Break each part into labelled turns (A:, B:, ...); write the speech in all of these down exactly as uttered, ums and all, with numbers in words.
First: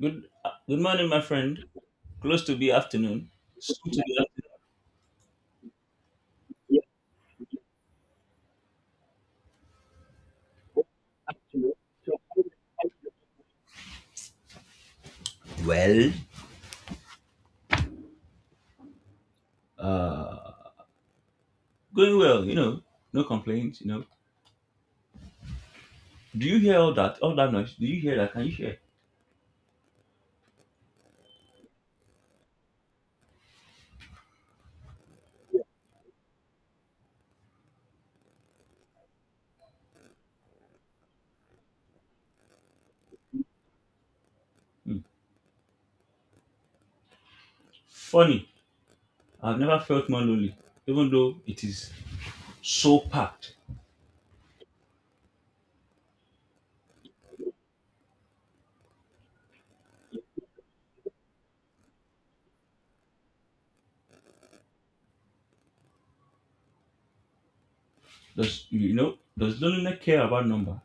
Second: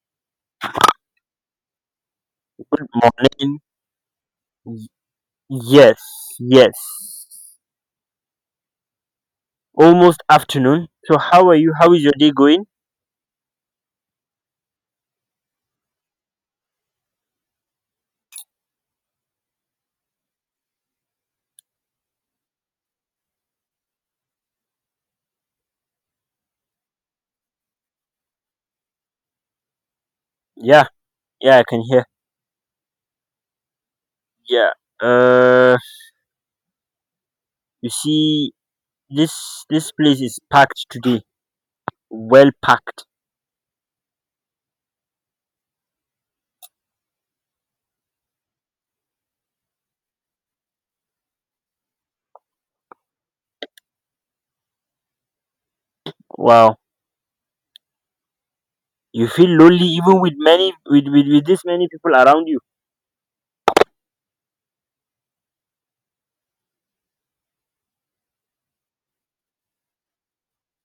A: Good uh, good morning, my friend. Close to be
B: Good
A: afternoon.
B: morning.
A: Soon to be afternoon.
B: Y- Yes, yes. Almost afternoon. So how are you? How is your day going?
A: Uh, Going well, you know. No complaints, you know. Do you hear all that? All that noise? Do you hear that? Can you hear?
B: Yeah, yeah, I can hear. Yeah. Uh, you see, this this place is packed today. Well packed.
A: Hmm. Funny. I've never felt more lonely, even though it is so packed.
B: Wow. You feel lonely even with many with with, with this many people around you.
A: Does you know? Does loneliness care about number?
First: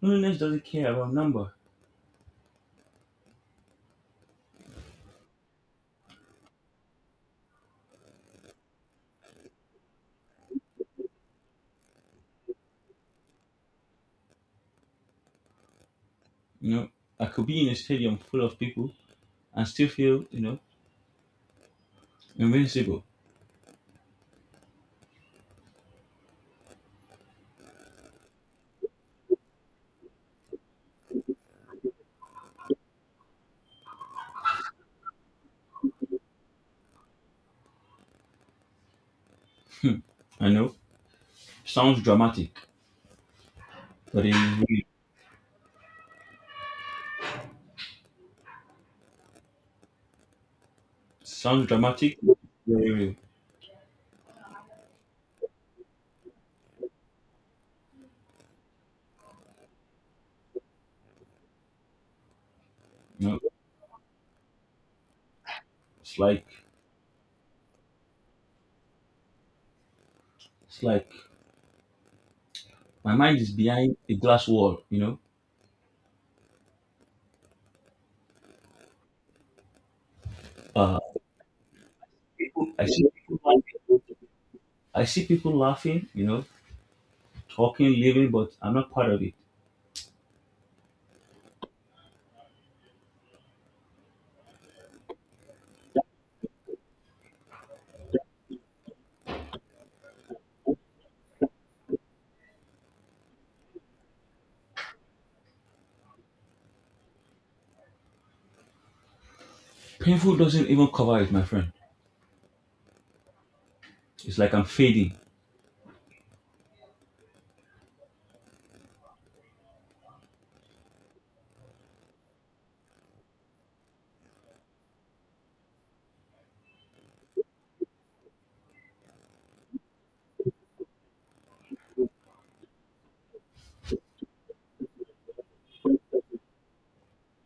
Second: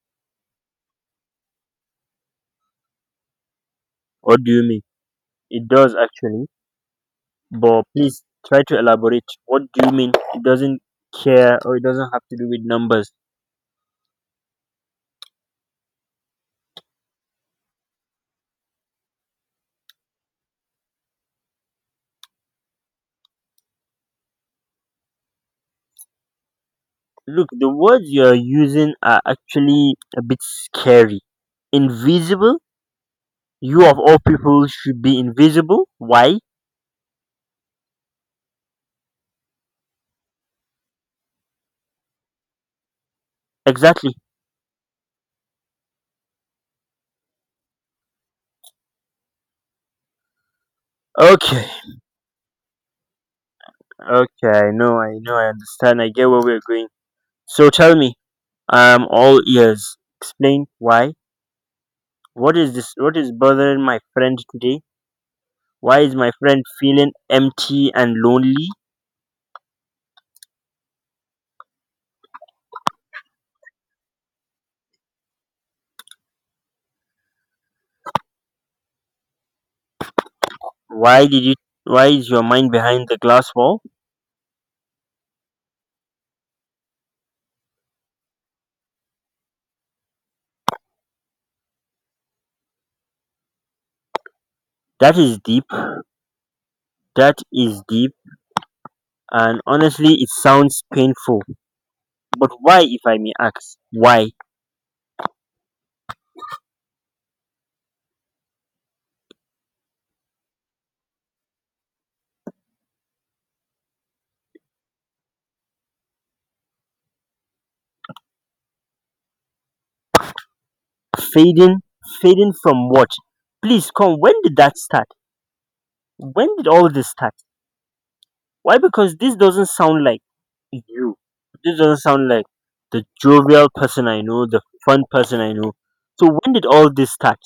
A: Loneliness doesn't care about number.
B: What do you mean? It does actually. But please try to elaborate. What do you mean? It doesn't care, or it doesn't have to do with numbers.
A: You know, I could be in a stadium full of people and still feel you know invincible.
B: Look, the words you're using are actually a bit scary. Invisible? You of all people should be invisible? Why?
A: I know sounds dramatic,
B: Exactly.
A: but it is real.
B: Okay,
A: Sounds dramatic. Very, real,
B: okay, I know, I know, I understand, I get where we're going. So tell me, I'm all ears. Explain why. What is this? What
A: you
B: is
A: know,
B: bothering my friend today? Why is
A: it's
B: my
A: like
B: friend feeling empty and lonely?
A: it's like my mind is behind a glass wall. You know, uh,
B: Why did you? Why is your mind
A: I
B: behind
A: see
B: the glass wall?
A: I see people laughing. You know, talking, living, but I'm not part of it.
B: That is deep. That is deep. And honestly, it sounds painful, but why, if I may ask, why
A: Painful doesn't even cover it, my friend. It's like I'm fading.
B: fading, fading from what? Please come, when did that start? When did all this start? Why? Because this doesn't sound like you. This doesn't sound like the jovial person I know, the fun person I know. So when did all this start?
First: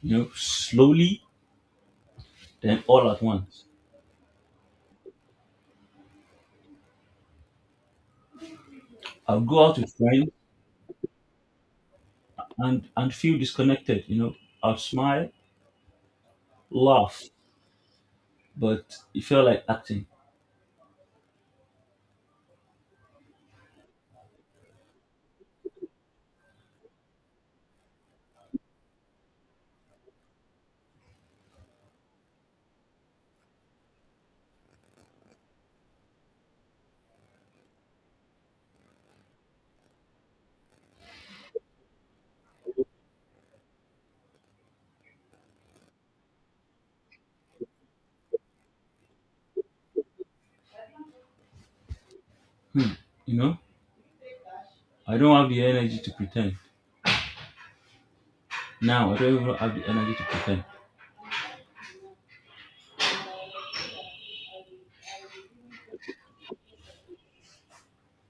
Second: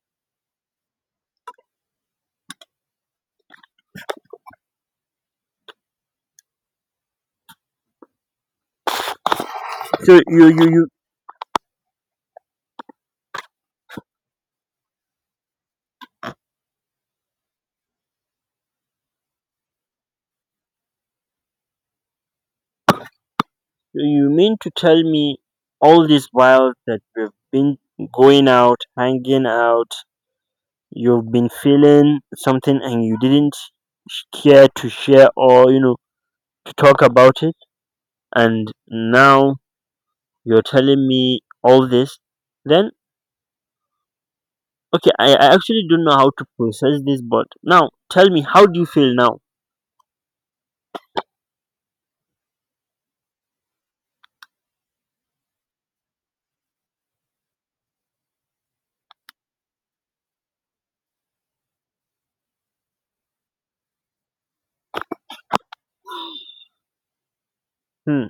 A: You know, slowly, then all at once. I'll go out with
B: so
A: friends
B: you you you
A: and and feel disconnected. You know, I'll smile, laugh, but it felt like acting.
B: you mean to tell me all this while that we've been going out, hanging out, you've been feeling something and you didn't sh- care to share, or you know, to talk about it, and now you're telling me all this? Then okay, i, I actually don't know how to process this, but now tell me, how do you feel now?
A: You know, I don't have the energy to pretend. Now I don't even have the energy to pretend.
B: Hmm.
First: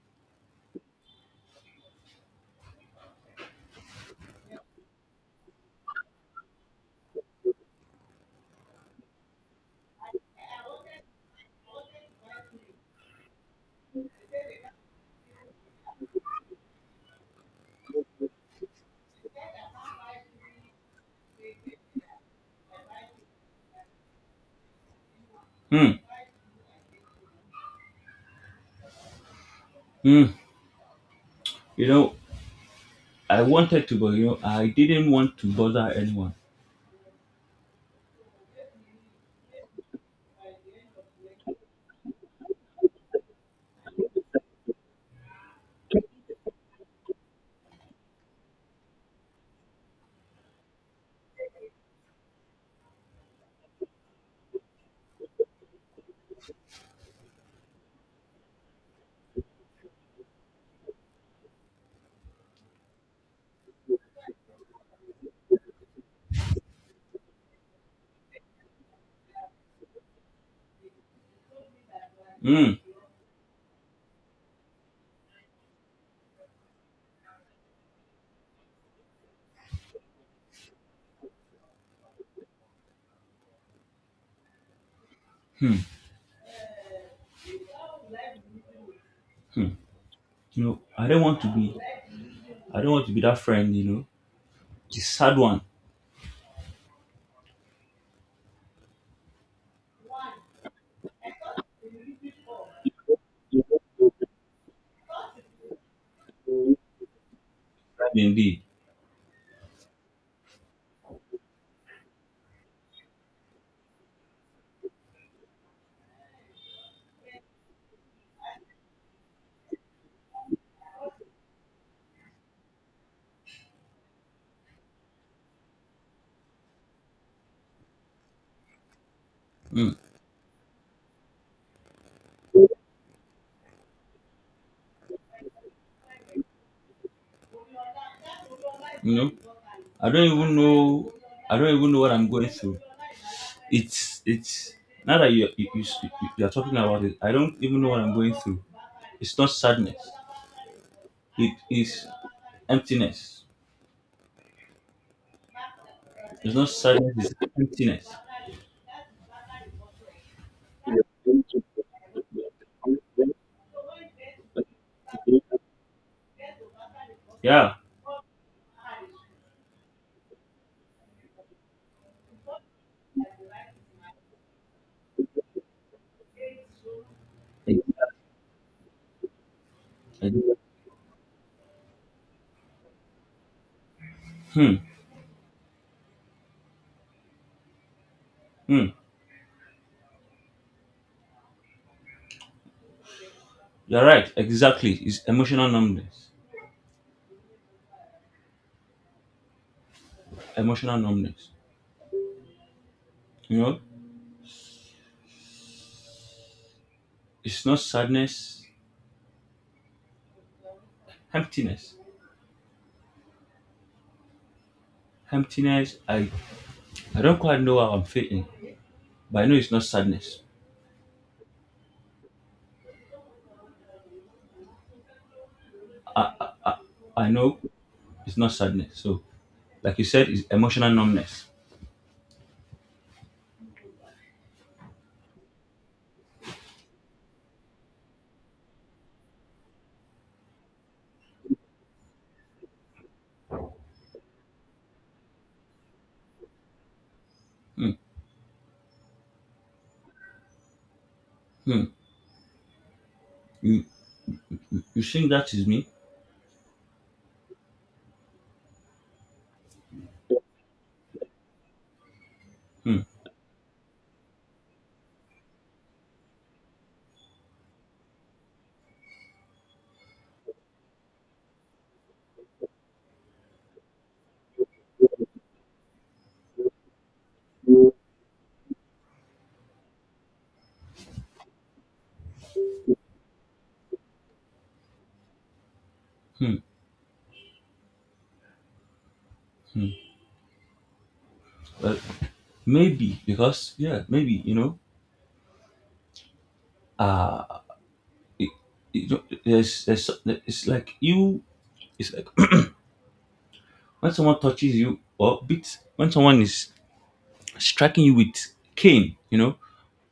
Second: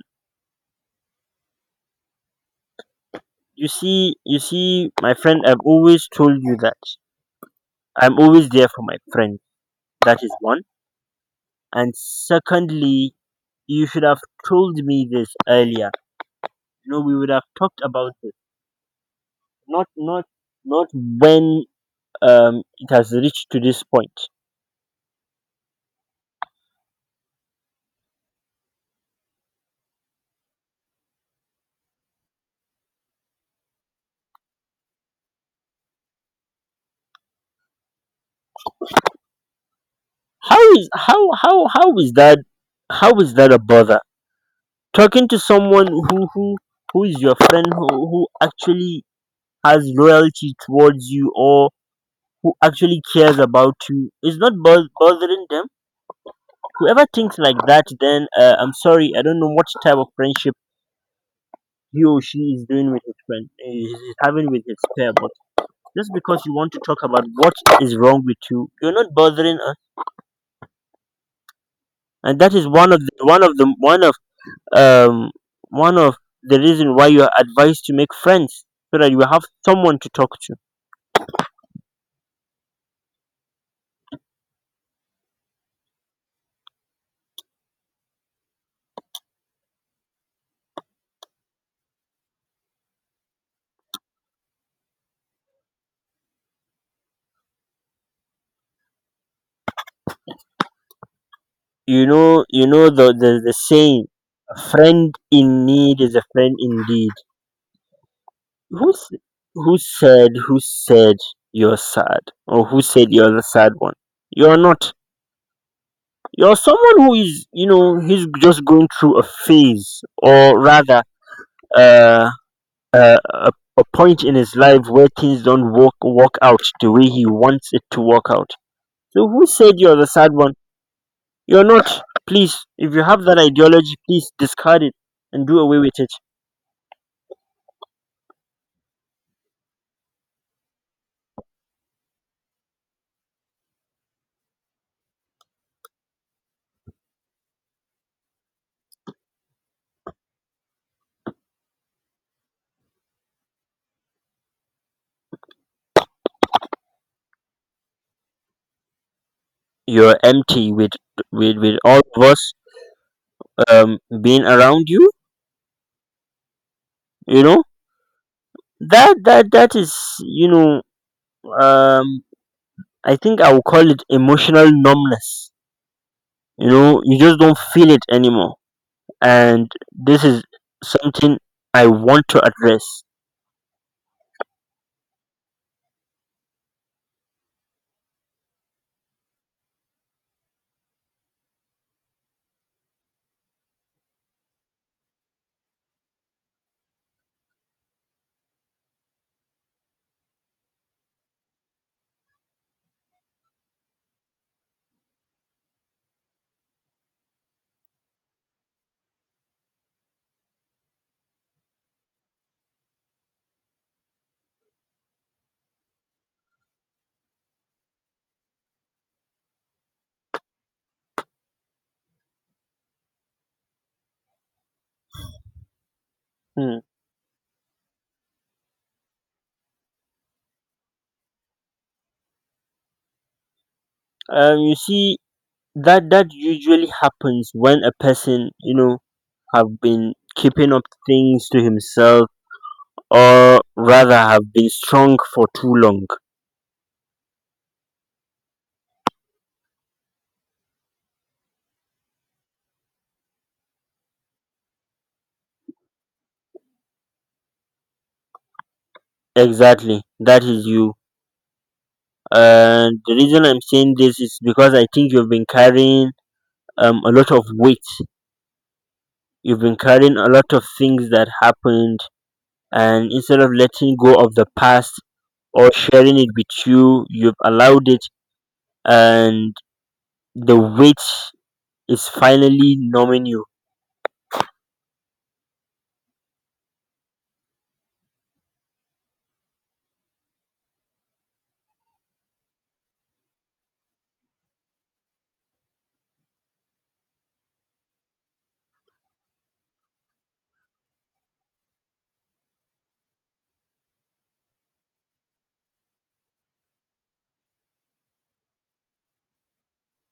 B: You see, you see, my friend, I've always told you that I'm always there for my friend. That is one. And secondly, you should have told me this earlier. You know, we would have talked about this, not not not when um it has reached to this point.
A: Hmm. Mm, you know, I wanted to, but you know, I didn't want to bother anyone.
B: How is how how how is that? How is that a bother? Talking to someone who who who is your friend, who, who actually has loyalty towards you, or who actually cares about you is not bo- bothering them. Whoever thinks like that, then uh, I'm sorry, I don't know what type of friendship he or she is doing with his friend, is having with his pair. But just because you want to talk about what is wrong with you, you're not bothering us. And that is
A: Mm.
B: one of the one of the one of um one of the reason why you are advised to make friends, so that you have someone to talk to.
A: Hmm. You know, I don't want to be, I don't want to be that friend. You know, the sad one,
B: You know, you know, the the, the saying, a friend in need is a friend indeed.
A: right indeed.
B: who's who said who said you're sad, or who said you're the sad one? You're not. You're someone who is, you know, he's just going through a phase, or rather, uh, uh, a, a point in his life where things don't work work out the way he wants it to work out. So who said
A: Mm,
B: you're the sad one? You're not. Please, if you have that ideology, please discard it and do away with it.
A: you know, I don't even know, I don't even know what I'm going through. It's, it's now that you you, you you are talking about it, I don't even know what I'm going through. It's not sadness. It is emptiness. It's not sadness. It's emptiness.
B: You're empty with with with all of us um being around you, you know?
A: Yeah.
B: That that that is, you know, um I think I will call it emotional numbness. You know, you just don't
A: I
B: feel it anymore. And this is
A: do.
B: something I want to address.
A: Hmm. Hmm. You're right. Exactly. It's emotional numbness. Emotional numbness. You know, it's not sadness. Emptiness. Emptiness. I I don't quite know how I'm feeling, but I know it's not sadness.
B: Hmm.
A: I know it's not sadness. So, like you said, it's emotional numbness.
B: um you see, that that usually happens when a person, you know, have been keeping up things to himself, or rather have been strong for too long.
A: Hmm. Hmm. You you think that is me?
B: Exactly, that is you. And
A: Hmm.
B: the reason I'm saying this is because I think you've been carrying um, a lot of weight. You've been carrying a lot of things that happened, and instead of letting go of the past or sharing it with you, you've allowed it, and the weight is finally numbing you.
A: Hmm. Hmm. Well, maybe because yeah, maybe you know. Uh it, it, there's there's it's like you. It's like when someone touches you or beats, when someone is striking you with cane, you know,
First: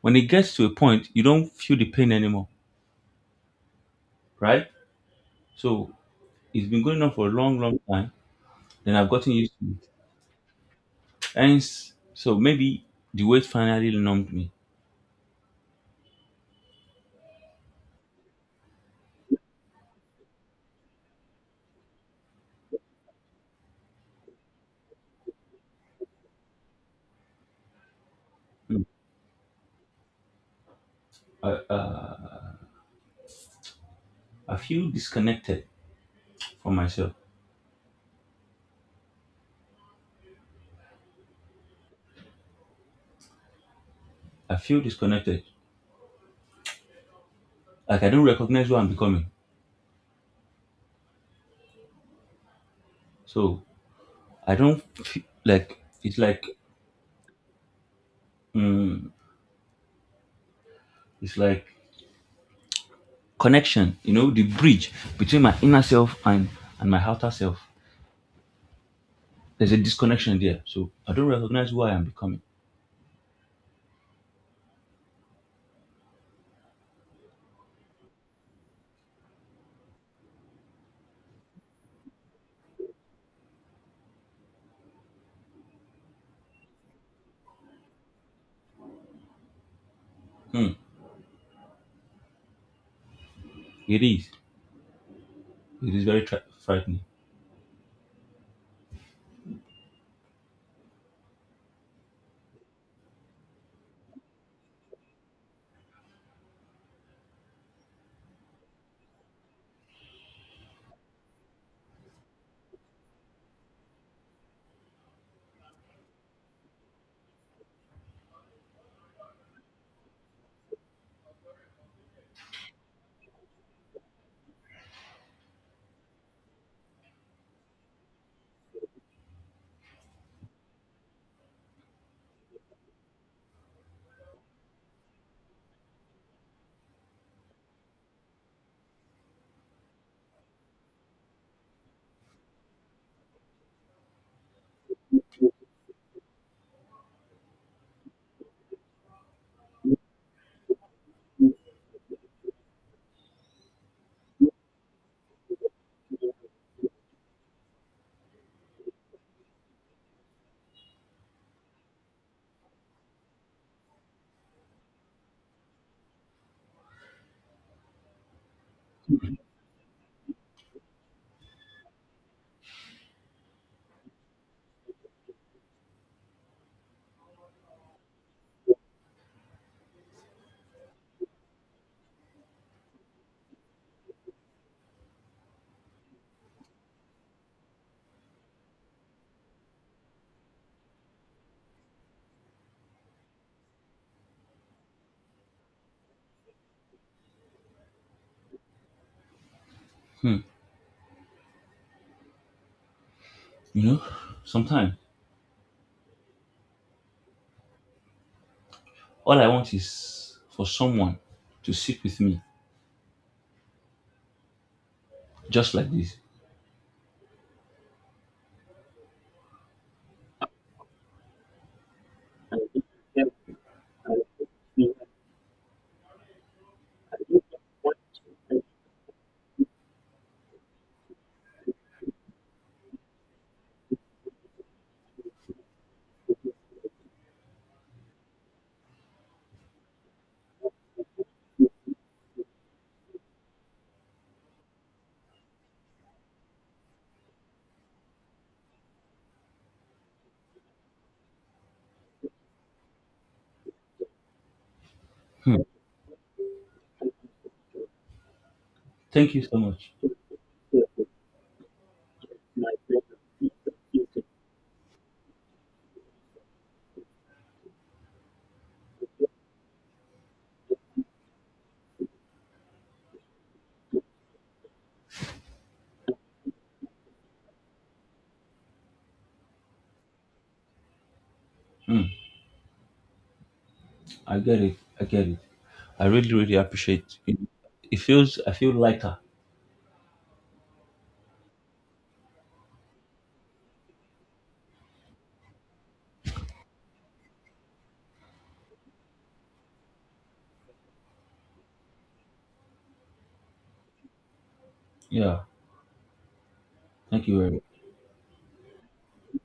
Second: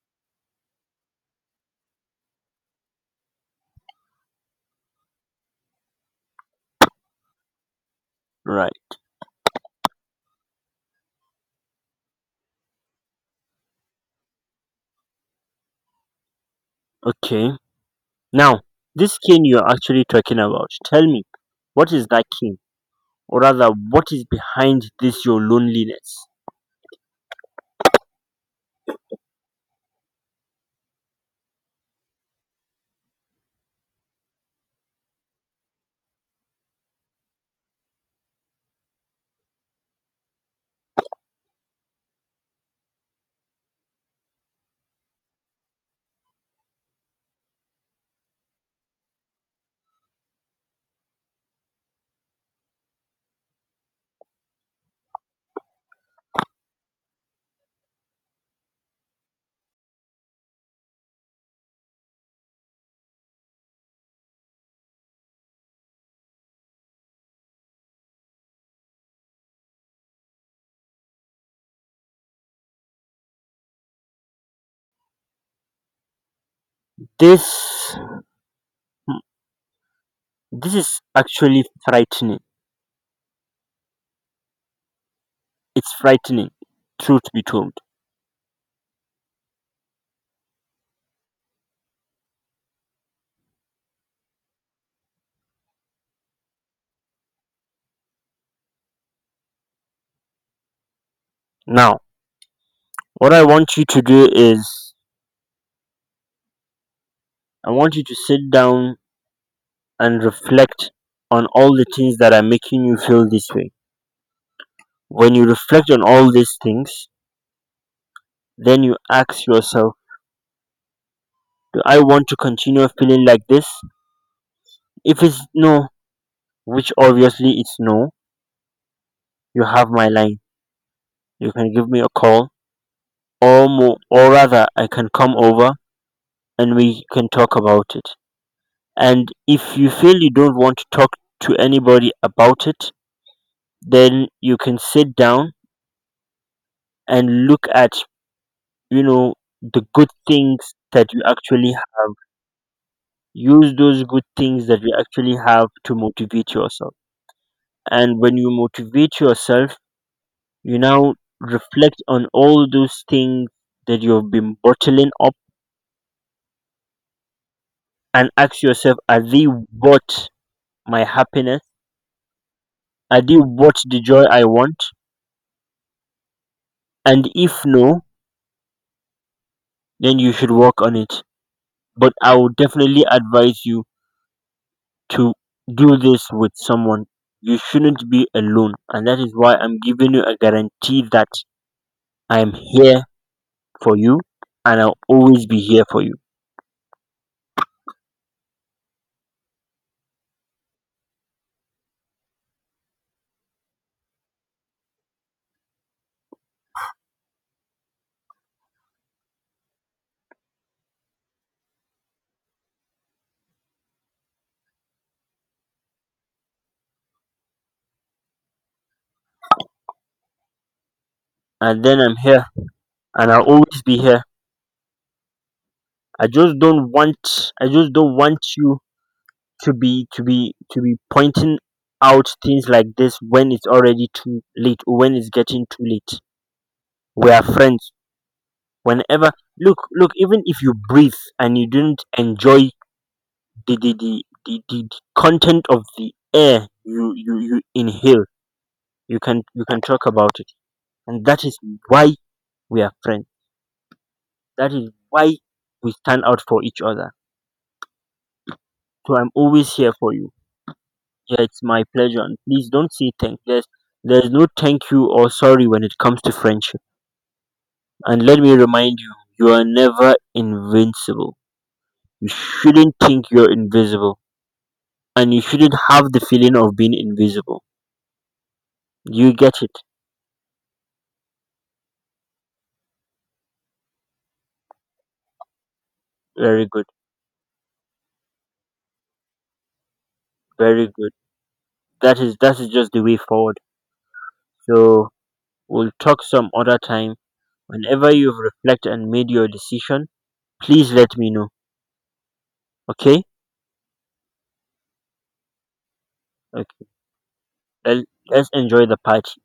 A: when it gets to a point, you don't feel the pain anymore, right? So it's been going on for a long, long time.
B: Right.
A: Then I've gotten used to it. Hence, so maybe the weight finally numbed me.
B: Okay. Now, this cane you're actually talking about, tell me, what is that cane? Or rather, what is behind this your loneliness?
A: Mm. I, uh, I feel disconnected from myself. I feel disconnected. Like I don't recognize who I'm becoming. So I don't feel, like it's like mm, it's like connection, you know, the bridge between my inner self and and my outer self. There's a disconnection there, so I don't recognize who I am becoming.
B: This this is actually frightening. It's frightening, truth be told.
A: Hmm. It is. It is very tri- frightening.
B: Now, what I want you to do is I want you to sit down and reflect on all the things that are making you feel this way. When you reflect on all these things, then you ask yourself, do I want to continue feeling like this? If it's no, which obviously it's no, you have my line. You can give me a call, or more, or rather I can come over and we can talk about it. And if you feel you don't want to talk to anybody about it, then you can sit down and look at, you know, the good things that you actually have. Use those good things that you actually have to motivate yourself. And when you motivate yourself, you now reflect on all those things that you've been bottling up and ask yourself, are they worth my happiness? Are they worth the joy I want? And if no, then you should work on it. But I would definitely advise you to do this with someone. You shouldn't be alone. And that is why I'm giving you a guarantee that I'm here for you and I'll always be here for you.
A: Hmm. You know, sometimes all I want is for someone to sit with me, just like this.
B: And then I'm here and I'll always be here. I just don't want I just don't want you to be to be to be pointing out things like this when it's already too late or when it's getting too late. We are friends whenever. look look, even if you breathe and you didn't enjoy the the the, the, the the content of the air you, you you inhale, you can, you can talk about it. And that is why we are friends, that is why
A: Hmm.
B: we stand out for each other. So I'm
A: Thank you so
B: always
A: much.
B: here for you. Yeah, it's my pleasure. And please don't say thank, there's there's no thank you or sorry when it comes to friendship. And let me remind you, you are never invincible. You shouldn't think you're invisible. And you shouldn't have the feeling of being invisible. You get it.
A: Hmm. I get it. I get it. I really, really
B: Very good.
A: appreciate it. It feels. I feel lighter.
B: Very good. That is that is just the way forward. So we'll talk some other time. Whenever you've reflected and made your decision, please let me know. Okay?
A: Yeah.
B: Okay.
A: Thank you very much.
B: Let- Let's enjoy the party.